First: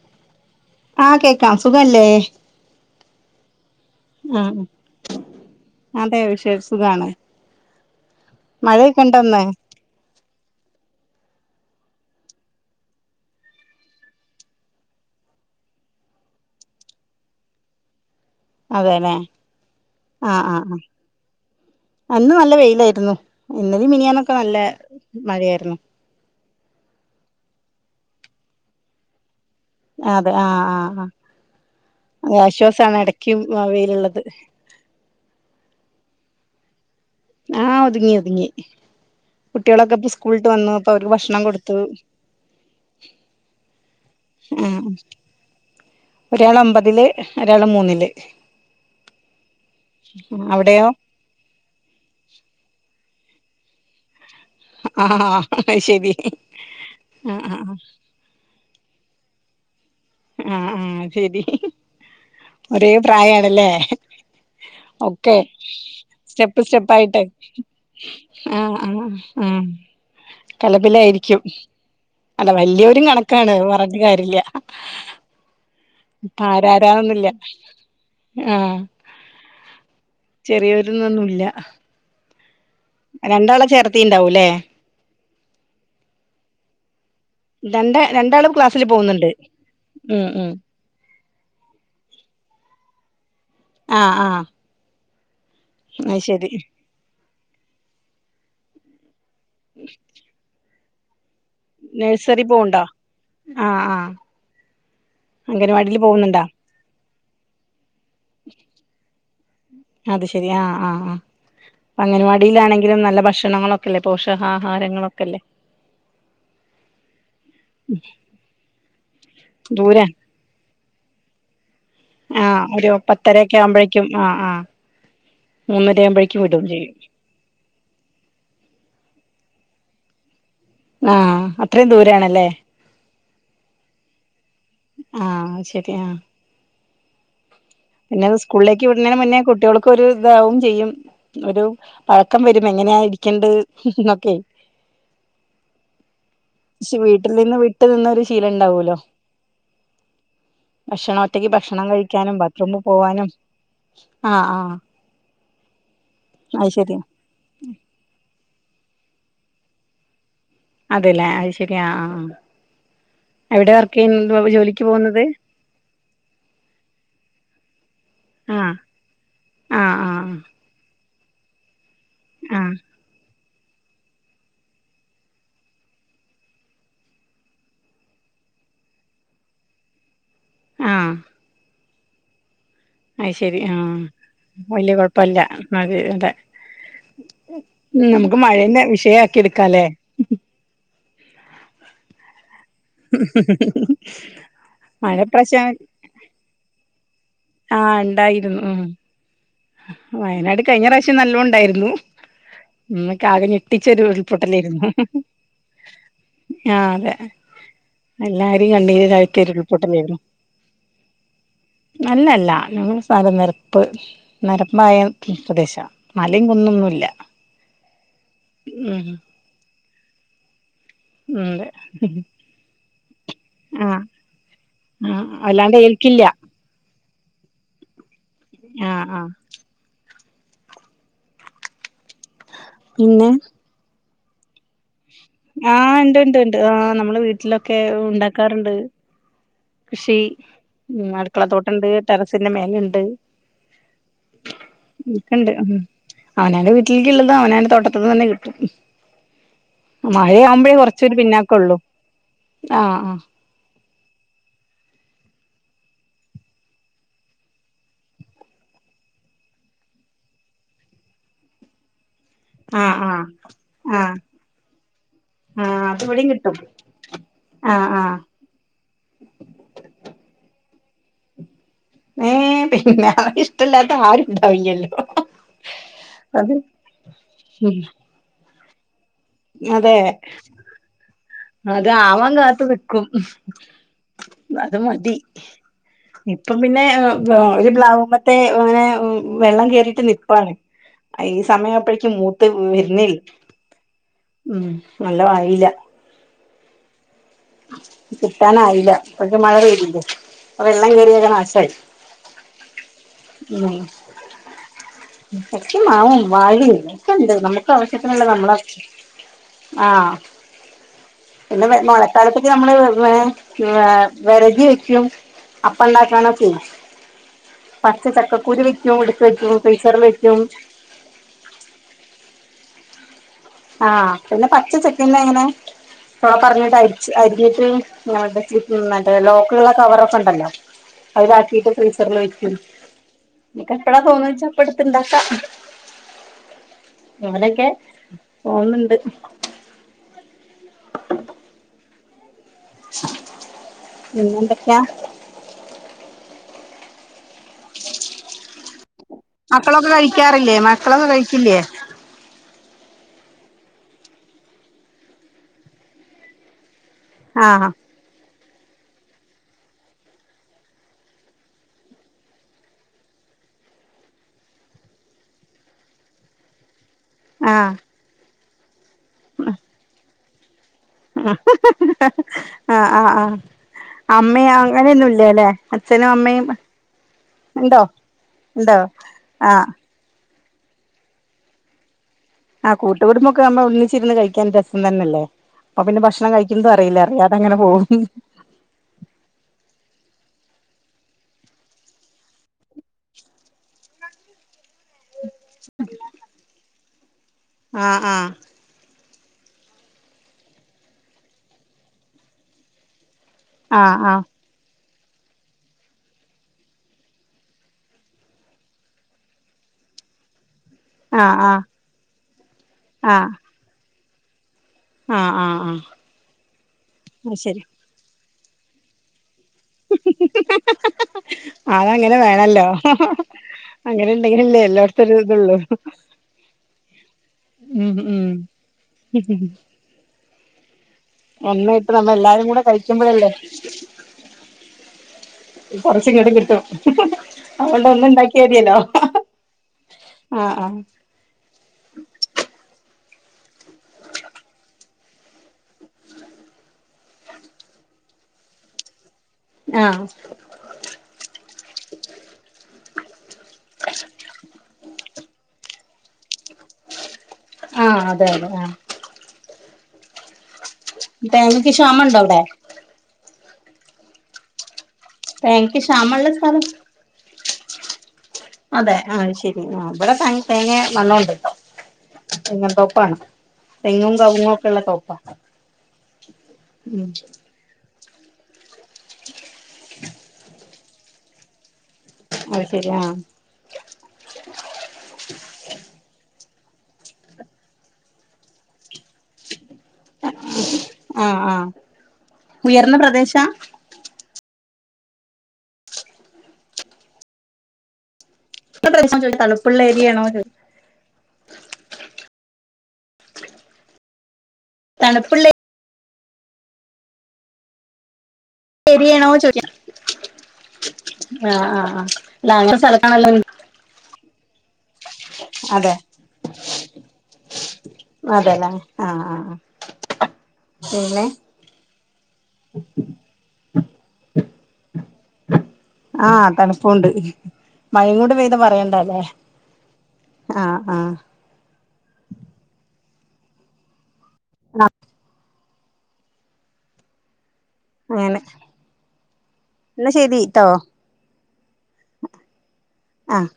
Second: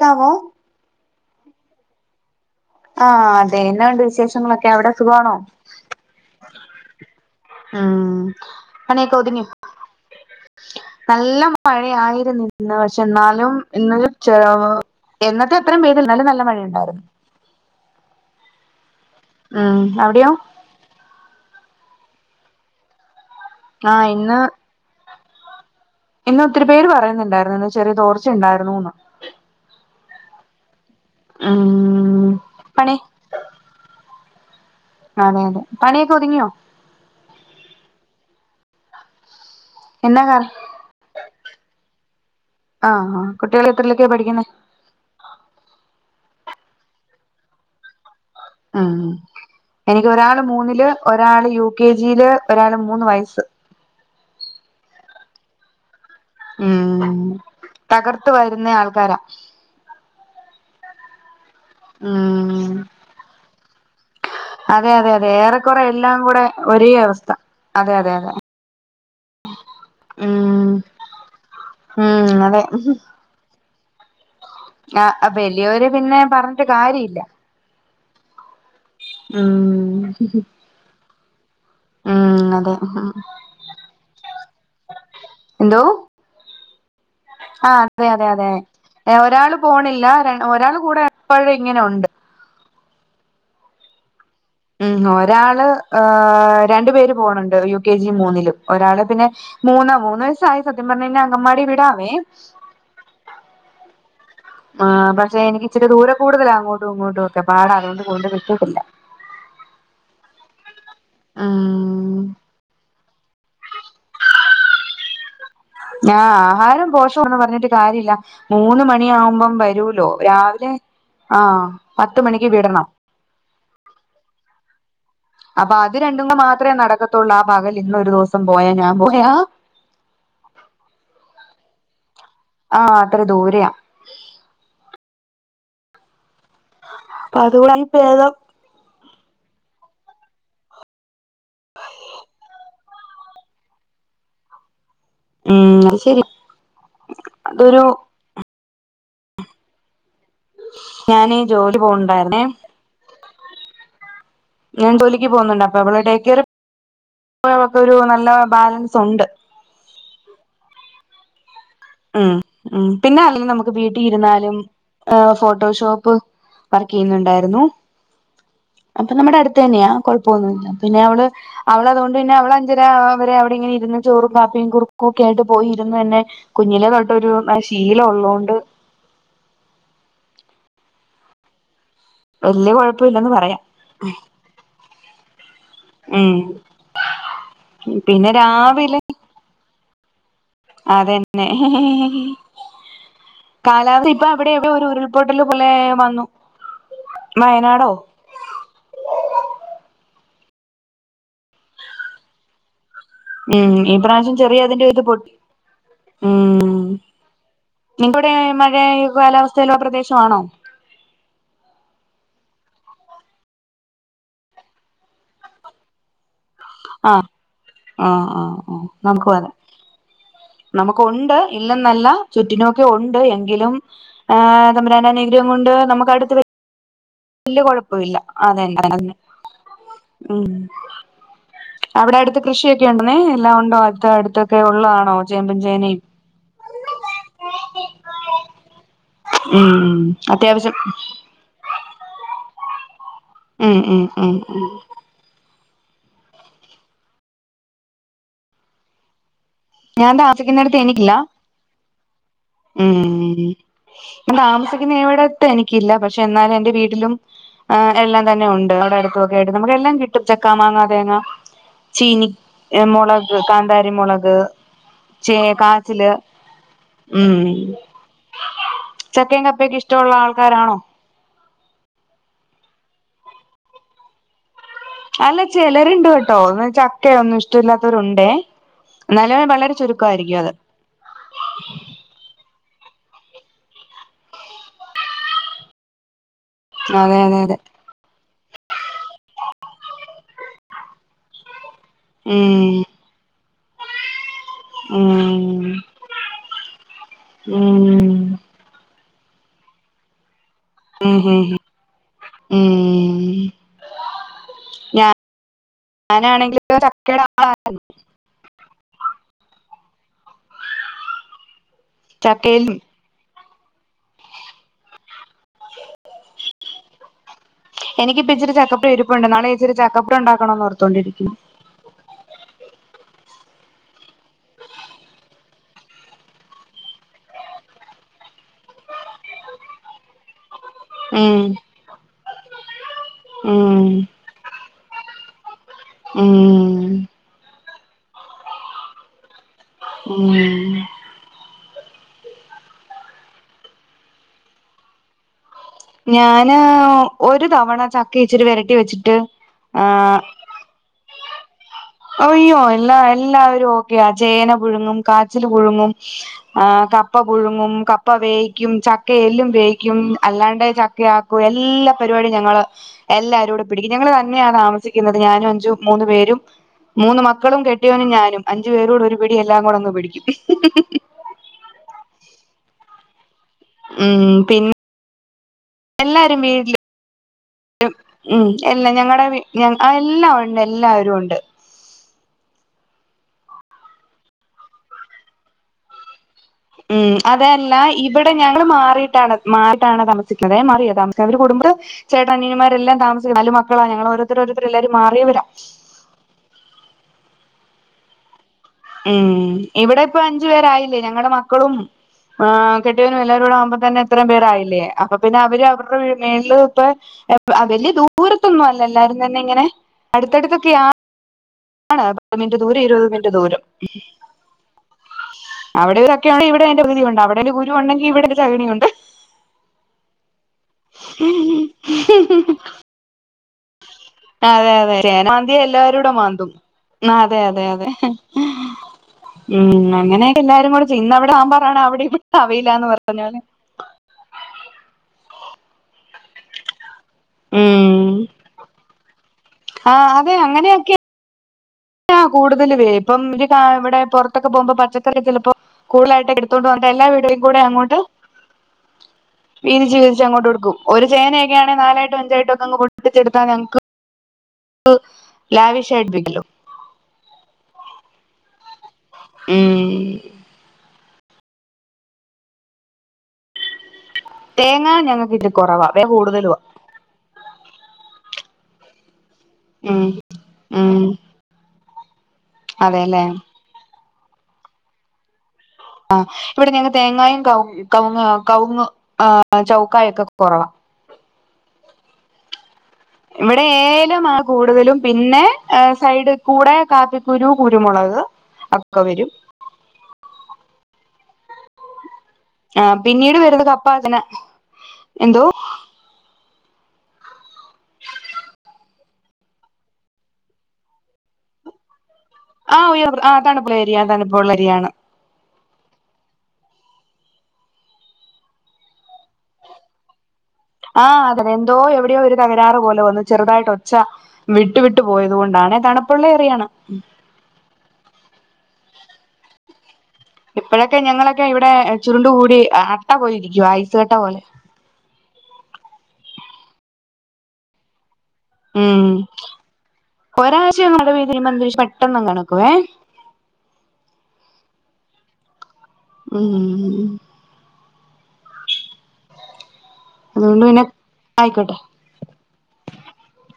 [unintelligible] ആഹ് കേക്കാം സുഖല്ലേ? ആഹ് അതെ എന്നാവുണ്ട് ആഹ് വിശേഷങ്ങളൊക്കെ എവിടെ സുഖമാണോ? അതെ വിശേഷ സുഖാണ് ഉം മഴയൊക്കെ പണി ഒക്കെ ഉണ്ടോന്ന് ഒതുങ്ങിയോ? നല്ല മഴയായിരുന്നു ഇന്ന് പക്ഷെ എന്നാലും ഇന്നൊരു ചെ എന്നത്തെ അത്രയും പെയ്തില്ല എന്നാലും നല്ല മഴയ ഉണ്ടായിരുന്നു അതെല്ലെ ഉം അവിടെയോ ആഹ് ആഹ് ആഹ് അന്ന് നല്ല വെയിലായിരുന്നു ഇന്നലിം ആഹ് മിനിയാനൊക്കെ ഇന്ന് നല്ല മഴയായിരുന്നു. ഇന്ന് ഒത്തിരി പേര് പറയുന്നുണ്ടായിരുന്നു ഇന്ന് ചെറിയ തോർച്ച ഉണ്ടായിരുന്നുന്ന്. അതെ ആഹ് ആഹ് ആഹ് ഉം അ പണി ആശ്വാസമാണ് ഇടയ്ക്കും അവേയിലുള്ളത് അതെയതെ പണിയൊക്കെ ഒതുങ്ങിയോ ആഹ് ഒതുങ്ങി ഒതുങ്ങി കുട്ടികളൊക്കെ ഇപ്പ എന്നാ സ്കൂളട്ട് കറി വന്നു അപ്പൊ അവർക്ക് ഭക്ഷണം കൊടുത്തു ആഹ് ആ കുട്ടികൾ എത്രലക്കെയ പഠിക്കുന്ന ഉം ഒരാള് ഒമ്പതില് ഒരാള് മൂന്നില് ഉം എനിക്ക് ഒരാള് അവിടെയോ മൂന്നില് ഒരാള് യു കെ ജിയില് ഒരാള് മൂന്ന് വയസ്സ് ആഹ് ആയ്ശെരി ഉം തകർത്ത വരുന്ന ആൾക്കാരാ ആഹ് ആഹ് ശരി ഉം ഒരേ പ്രായണല്ലേ അതെ അതെ അതെ ഒക്കെ ഏറെക്കുറെ എല്ലാം കൂടെ സ്റ്റെപ്പ് ഒരേ സ്റ്റെപ്പ ആയിട്ട് അവസ്ഥ അതെ അതെ അതെ ആ ആ ആഹ് ഉം കലപ്പിലയിരിക്കും ഉം അല്ല അതെ വലിയൊരു കണക്ക ണ് പറഞ്ഞട്ട കാര്യില്ല ആ അ വലിയോര് പിന്നെ പറഞ്ഞിട്ട് കാര്യ ഇല്ല [inaudible] ആഹ് ഉം ചെറിയൊരന്നൊന്നുല്ല ഉം അതെ രണ്ടാളെ ചേർത്തിണ്ടാവൂ അല്ലേ എന്തോ ആ രണ്ട് അതെ അതെ അതെ രണ്ടാളും ക്ലാസ്സില് പോകുന്നുണ്ട് ഒരാള് പോണില്ല ഉം ഉം ഒരാള് കൂടെ എപ്പഴും ഇങ്ങനെ ഒണ്ട് ആഹ് ആഹ് മ് ഒരാള് ഏ രണ്ടു പേര് പോണോണ്ട് യു കെ ജി മൂന്നിലും ഒരാള് പിന്നെ മൂന്ന് മൂന്നു വയസായി സത്യം പറഞ്ഞ് കഴിഞ്ഞാ അങ്കമാടി വിടാവേ ആഹ് ആ ആ പക്ഷെ എനിക്ക് ഇച്ചിരി അംഗനവാടില് ദൂരം പോകുന്നുണ്ടോ കൂടുതല അങ്ങോട്ടും ഇങ്ങോട്ടും ഒക്കെ പാടാ അതുകൊണ്ട് കൊണ്ട് വിട്ടിട്ടില്ല അത് ശരി ആ ആ ആ അംഗനവാടിയിലാണെങ്കിലും നല്ല ഭക്ഷണങ്ങളൊ ല്ലേ പോഷകാഹാരങ്ങളൊക്കെല്ലേ ആഹ് ആഹാരം പോഷവാന്ന് പറഞ്ഞിട്ട് കാര്യല്ല മൂന്ന് മണിയാവുമ്പം ദൂരെ വരൂലോ രാവിലെ ആഹ് ആഹ് ഒരു പത്തരൊക്കെ ആവുമ്പഴേക്കും ആഹ് ആഹ് അപ്പൊ അത് മൂന്നര രണ്ടുണം ആവുമ്പോഴേക്കും വിടും മാത്രേ ചെയ്യും നടക്കത്തുള്ളൂ ആ പകൽ ഇന്നൊരു ദിവസം പോയാ ഞാ പോയാ ആഹ് അത്രേം ദൂരെണല്ലേ ആഹ് അത്ര ദൂരെയാ ആഹ് ശരി ആ അതൂടെങ്ങ് പിന്നെ സ്കൂളിലേക്ക് വിടുന്നതിന് മുന്നേ കുട്ടികൾക്കൊരു ഇതാവും ചെയ്യും ഒരു പഴക്കം വരും എങ്ങനെയ ഇരിക്കണ്ട് ന്നൊക്കെ ഉം അത് ശരി ശി വീട്ടിൽ നിന്ന് അതൊരു വിട്ടു നിന്നൊരു ശീലണ്ടാവൂലോ ഞാന് ഭക്ഷണംഒറ്റക്ക് ജോലി ഭക്ഷണം കഴിക്കാനും പോവുണ്ടായിരുന്നേ ബാത്റൂമിൽ പോവാനും ആഹ് ആഹ് ഞന്തോലിക്ക് പോകുന്നുണ്ട് അപ്പൊ വടെ ഡേ കെയർ അത് ശരി ഒക്കെ ഒരു നല്ല ബാലൻസൊണ്ട് അതല്ലേ അയ് ഉം ഉം പിന്നെ അല്ലെങ്കി നമുക്ക് എവിടെ വർക്ക് വീട്ടിൽ ചെയ്യുന്നത് ഇരുന്നാലും ജോലിക്ക് പോകുന്നത് ഫോട്ടോഷോപ്പ് വർക്ക് ചെയ്യുന്നുണ്ടാരുന്നു ആഹ് അപ്പൊ നമ്മുടെ അടുത്ത് തന്നെയാ ആഹ് ആഹ് കൊഴപ്പൊന്നുയില്ല പിന്നെ അവള് അവളതുകൊണ്ട് പിന്നെ ആഹ് അവളഞ്ചര വരെ അവിടെ ഇങ്ങനെ ഇരുന്ന് ചോറും കാപ്പിയും കുറുക്കും ഒക്കെ ആയിട്ട് പോയി ഇരുന്നന്നെ കുഞ്ഞിലെ തൊട്ടൊരു ശീലം ഒള്ളതുകൊണ്ട് ആഹ് വല്ല്യ കൊഴ അത് ശരി ആഹ് വല്ല്യ കൊഴപ്പയില്ല എന്നാ ഉം ആടട്ടെ ഉം പിന്നെ നമുക്ക് മഴ തന്നെ രാവിലെ വിഷയാക്കി എടുക്കായല്ലേ അത് തന്നെ കാലാവസ്ഥ ഇപ്പൊ അവിടെ എവിടെയോ ഒരു മഴ ഉരുൾപൊട്ടല് ഇപ്രാവശ്യം പോലെ വന്നു വയനാടോ ആഹ് ഇണ്ടായിരുന്നു ഉം വയനാട് കഴിഞ്ഞ പ്രാവശ്യം നല്ലോണ്ടായിരുന്നു നമ്മക്ക് ആകെ ഉം ഈ ഞെട്ടിച്ചൊരു പ്രാവശ്യം ചെറിയ ഉൾപൊട്ടലായിരുന്നു അതിന്റെ ഇത് പൊട്ടി ആഹ് ഉം അതെ നിങ്ങടെ എല്ലാരേം മഴ കണ്ണീരിലാഴ്ത്തിയൊരു കാലാവസ്ഥയിലുള്ള ഉൾപൊട്ടലായിരുന്നു പ്രദേശമാണോ അല്ലയല്ല ഞങ്ങടെ സ്ഥലം നെരപ്പ്- നെരപ്പായ പ്രദേശവാ മലയും കുന്നൊന്നും അല്ല ആഹ് ആഹ് ആഹ് നമുക്കൊണ്ട് ഉം അതെ ഇല്ലെന്നല്ല ചുറ്റിനൊക്കെ ഒണ്ട് എങ്കിലും- ആഹ് ആഹ് തമ്പുരാന്റെ ആഹ് അനുഗ്രഹം കൊണ്ട് വല്ലാണ്ട് നമുക്ക് ഏൽക്കില്ല അടുത്ത് വെ വല്ല്യ കൊഴപ്പിയില്ല അതെ അത് ആഹ് തന്നെ ആഹ് ഉം അവിടെ അടുത്ത് കൃഷിയൊക്കെ ഒണ്ടുന്നെ പിന്നെ എല്ലാം ഉണ്ടോ അടുത്ത അടുത്ത് ക്കെ ഒള്ളെയാണോ ആഹ് ഇണ്ട് ഇണ്ട് ഇണ്ട് ആഹ് നമ്മള് വീട്ടിലൊക്കെ ഒണ്ടാക്കാറുണ്ട് ഉം അത്യാവശ്യം ഉം അടുക്കളത്തോട്ടണ്ട് ടെറസിന്റെ മേലയ്ണ്ട് ഉം ഉം ഉം ഉം ഒക്കെണ്ട് ഉം അവനോന്റെ വീട്ടിലേക്കൊള്ളത് അവനോന്റെ തോന്തോട്ടത്ത്ന്ന് തന്നെ കിട്ടും ഞാൻ മഴയാവുമ്പോഴേ താമസിക്കുന്നിടത്ത് കൊറച്ചൊരു എനിക്കില്ല പിന്നാക്കള്ളൂ ആഹ് ഉം ആഹ് ഞാൻ താമസിക്കുന്നിവടത്തെ എനിക്കില്ല പക്ഷെ എന്നാലും എന്റെ വീട്ട്ലും- എല്ലാം തന്നെ ഒണ്ട് അവിടെ അടുത്തുംയൊക്കെ ആയിട്ട് നമുക്ക് എല്ലാം കിട്ടും ചക്കാ മാങ്ങ തേങ്ങ ചീനി ആഹ് ആഹ് മുളക് കാന്താരി ആഹ് ആഹ് മുളക്- ചേ ആഹ് അത് കാച്ചില് ഇവിടെയും കിട്ടും ഉം ആഹ് ആഹ് ചക്കേം കപ്പക്കെ ഇഷ്ടവൊള്ളാൾക്കാരാണോ ഏഹ് പിന്നെ അത് ഇഷ്ടല്ലാത്താരുണ്ടാവില്ല്യല്ലോ അല്ല ചെലര് ഇണ്ട് കെട്ടോ ചക്കേം ഒന്നും ഉം ഇഷ്ടവില്ലാത്തവരൊണ്ടേ എന്നാല് വളരെ അതെ ചുരുക്കവായിരിക്കും അത് അത് ആവാൻ കാത്ത് നിക്കും അത് മതി ഇപ്പം പിന്നെ അതെ അതെ അതെ ഒരു പ്ലാവും - അങ്ങനെ വെള്ളം കേറീട്ട് നിപ്പാണ് ഈ സമയപ്പ ക്ക് മൂത്ത് ഉം വര്നില്ല ഉം നല്ല ഉം വായീല്ല [unintelligible] ഉം കിട്ടാനായീല അപ്പഴേക്കും മഴ പെയ്തില്ലെ ആ വെള്ളം ഉം ഉം കേറിയങ്ങ് ഉം നാശായി ഉം ഞാ ഇക്കേ മാവും വാഴേ ഒക്കെയിണ്ട് ആളാ നമ്മക്ക് ആവിശ്യത്തിനുള്ളത് നമ്മള് - ആഹ് പിന്നെ മഴക്കാലത്തൊക്കെ നമ്മള് ചക്കയിലും ഏഹ് വെറക് വെക്ക്യും അപ്പണ്ടാക്കാനൊക്കെയ് എനിക്ക് ഇപ്പ ഇച്ചിരി വെക്കും എടുത്ത് ചക്കപ്പഴരിപ്പൊണ്ട് നാളെ വെക്കും ഇച്ചിരി ഫ്രീസറിൽ ചക്കപ്പരൊ [unintelligible] വെക്കും ണ്ടാക്കണോന്നോർത്തോണ്ടിരിക്കുവാ ആഹ് പിന്നെ പച്ച ചക്കതന്നെ ഇങ്ങനെ ചൊള പർ [unintelligible] ഞ്ഞ്ട്ട് അര്ച്ച് അര്ഞ്ഞ്ട്ട് [unintelligible] മറ്റേ ലോക്കുകള കവറൊക്കെ ഉണ്ടല്ലോ ഉം അതിലാക്കിട്ട് ഫ്രീസറിൽ വെക്കും നിന്ക്ക് ഉം എപ്പഴാ തോന്ന്ണ് വെച്ചാ അപ്പ എടുത്ത് ഇണ്ടാക്കാം ഉം മോനെക്കെ തോന്ന്ണ്ട് [unintelligible] ഉം പിന്നെ എന്തൊക്കെയാ ഞാന് ഒര് തവണ ചക്ക ഇച്ചിരി വെരട്ടി വെച്ചിട്ട് ആഹ് - കളൊന്നും കഴിക്കില്ല്യേ ഓഅയ്യോ എല്ലാ എല്ലാവരും ഓക്കെയാ ചേന പുഴുങ്ങും കാച്ചിൽ പുഴുങ്ങും ആഹ് കപ്പ ആഹ് പുഴുങ്ങും ക പ്പ വേയ്ക്കും ചക്കേ എല്ലും വേയ്ക്കും അല്ലാണ്ട് ചക്കയാക്കും എല്ലാ പരുവാടിം ഞങ്ങള് എല്ലാരൂടെ പിടിക്കും ഞങ്ങള് തന്നെയാണ് താമസിക്കുന്നത് ഞാനും അഞ്ചും മൂന്ന് പേരും മൂന്ന് മക്കളും ആഹ് കെട്ടിയോനും ഞാനും അഞ്ചു പേരൂടൊര് പിടി എല്ലാം കൂടെ ഒന്ന് പിടിക്കും ആഹ് ആഹ് ആഹ് ഉം അമ്മേം പിന്നെ അങ്ങന്യൊന്നൂല്ലലേ അച്ഛനും എല്ലാരും അമ്മേം വീട്ടില് ഉം എല്ല ഞങ്ങടെ ഞ ആഹ് എല്ലാവൊണ്ട് എല്ലാവരുഒണ്ട് ആഹ് കൂട്ടുകുടുമ്പൊക്കാവുമ്പൊ ഒന്നിച്ചിര്ന്ന് കഴിക്കാൻ രസം തന്നെല്ലേ അപ്പൊ പിന്നെ ഭക്ഷ്ണം കഴി ക്കുമ്പറീല ഉം അറിയാതങ്ങനെ അതല്ല പോവും ഇവിടെ ഞങ്ങള് മാറീട്ടാണ് മാറീട്ടാണ് താമസിക്ക്ന്നതേ മാറ്യാ താമസിക്ക അവര് കുടുംമ്പത്ത് ചേട്ടനനിയന്മാരെല്ലാം തമസിക്ക നാലു മക്കളാ ഞങ്ങളോരോര്ത്തരോരോര്ത്തരെല്ലാരും മാറിയവരാ ആഹ് ആഹ് ഉം ഇവിടെ ഇപ്പൊ അഞ്ച് പേരായില്ലേ ഞങ്ങടെ മക്കളും ആഹ് കെട്ട്യോനും ആഹ് എല്ലാവരൂടാവുമ്പൊത്തന്നെ ഇത്രേം പേരായില്ലേ അപ്പൊ പിന്നെ അവര് അവർറെ വീട്ന് മേള്ല് ഇപ്പെ വെല്യെ ദൂരത്തൊന്നുവല്ല എല്ലാരും തന്നിങ്ങനെ അട്ത്തട്ത്തൊക്കെയാ ആഹ് ആഹ് ആണ് പത്ത് മിൻറ്റ് ദൂരം ഇരുപത് മിൻറ്റ് ആഹ് ദൂരം ആഹ് ആഹ് ആഹ് ആഹ് അവിടൊര് ചക്കയൊണ്ടേ ഇവിടെയയ്ന്റെ പകുതിയൊണ്ട് അത് അവിടൊര് ശരി കുരു ഒണ്ടെങ്കി ഇവിടൊര് ചക്ണിയൊണ്ട് [unintelligible] അതങ്ങനെ വേണല്ലോ [unintelligible] ഉണ്ടെങ്കിലല്ലേ അതെ അതെ എല്ലായിടത്തും ഒരു മാന്ത്യാ ഇതുള്ളൂ എല്ലാവരൂടെ മാന്തും ആഹ് അതെ അതെ അതെ ഉം ഉം മ്ഉം അങ്ങനെയെ എല്ലാരും കൂടെ ചെയ്യുന്നവി സാമ്പാറാണ് ഒന്നായിട്ട് അവിടെ നമ്മ ഇവിടെ എല്ലാരും കൂടെ അവയിലാന്ന് കഴിക്കുമ്പോഴല്ലേ പറഞ്ഞാല് കുറച്ചിങ്ങട്ടും കിട്ടും അത് കൊണ്ട് ഒന്നും ഉം ഇണ്ടാക്കിയമതിയല്ലോ ആ ആഹ് ആഹ് ആഹ് കൂടുതലുംവേ ഇപ്പം ഒരു ഇവിടെ പുറത്തൊക്കെ പോകുമ്പോ പച്ചക്കറി ചെലപ്പോ കൂടുലായിട്ട് എടുത്തോണ്ട് വന്നിട്ട് എല്ലാവിടുകളികൂടെയും അങ്ങോട്ട് [unintelligible] വീതിച്ച് വീതിച്ച്ങ്ങോട്ട് കൊടുക്കും ഒരു ചേനയൊക്കെ ആണെങ്ക നാലായിട്ടും അഞ്ചായിട്ടൊക്കെങ്ങ് പൊട്ടിച്ച് എടുത്താ ഞങ്ങക്ക് ലാവിഷൈഡ് ബിഗിലോ ആഹ് അതെ അതെ ആഹ് മ്ഉം തേങ്ങക്ക് ക്ഷാമംഉണ്ടോ അവിടെ തേങ്ങ ഞങ്ങൾക്ക്ത്തിരി തേങ്ങക്ക് കുറവാ വില ക്ഷാമള്ള കൂടുതലുംവാ സ്ഥലം അതെ ആഹ് ശെരി ആഹ് ഉം ഇവിടെ ഭയ്ന് തേങ്ങേ ഉം നല്ലോണ്ട് ഇപ്പം തെങ്ങും തൊപ്പാണ് അതെല്ലേ തെങ്ങും കവുങ്ങും ഒക്കെ ഉള്ള തൊപ്പാണ് ആഹ് ഇവിടെ ഞങ്ങ തേങ്ങായും കവു കവുങ്ങ് കവുങ്ങ് ആഹ് ചൗക്കായ ഒക്കെ കുറവാ അത് ശരിയാ ആഹ് ഇവിടെ ഏലം ആഹ് കൂടുതലും പിന്നെ ആ സൈഡി കൂടെ കാപ്പിക്കുരു കുരുമുളക് ഒക്ക വരും ആഹ് ആഹ് ഉയർന്ന ആഹ് പിന്നീട് പ്രദേശാ വരുന്നത് കപ്പാ അതിനെ എന്തോ പ്രദേശനം ചോദിക്ക തണുപ്പുള്ള എരിയാണോ അത് ആഹ് ഉയർ ആഹ് തണുപ്പുള്ളെരിയ തണുപ്പുള്ളള്ളെരിയാണ് തണുപ്പുള്ളെ ഏരിയണോ ചോര്യാണം ആഹ് അതെ അതെ എന്തോ എവിടെയോ ഒരു അല്ല തകരാറ് അങ്ങനത്തെ പോലെ വന്നു സ്ഥലത്താണല്ലോ ചെറുതായിട്ട് ഒ ച്ചാ വിട്ടു വിട്ടു പോയത് കൊണ്ടാണേ അതെ തണുപ്പുള്ളേ എറിയാണ് അതെല്ല ആഹ് ആഹ് ആഹ് ഇപ്പോഴൊക്കെ പിന്നെ ഞങ്ങളൊക്കെ ഇവിടെ ചുരുണ്ട് കൂടി അട്ട പോലിരിക്കുവ ഐസ്സുകട്ട പോലെ ആഹ തണുപ്പോണ്ട് മഴ കൂടെ പെയ് ഉം ഉം ഒരാഴ്ച ആഹ് മഴ ആഹ് [unintelligible] പെട്ടന്നങ്ങു തണക്കുവേ ഉം ഉം അങ്ങനെ എന്നാ അതുകൊണ്ട് ശരിട്ടോ പിന്നെ ആയിക്കോട്ടെ ആഹ്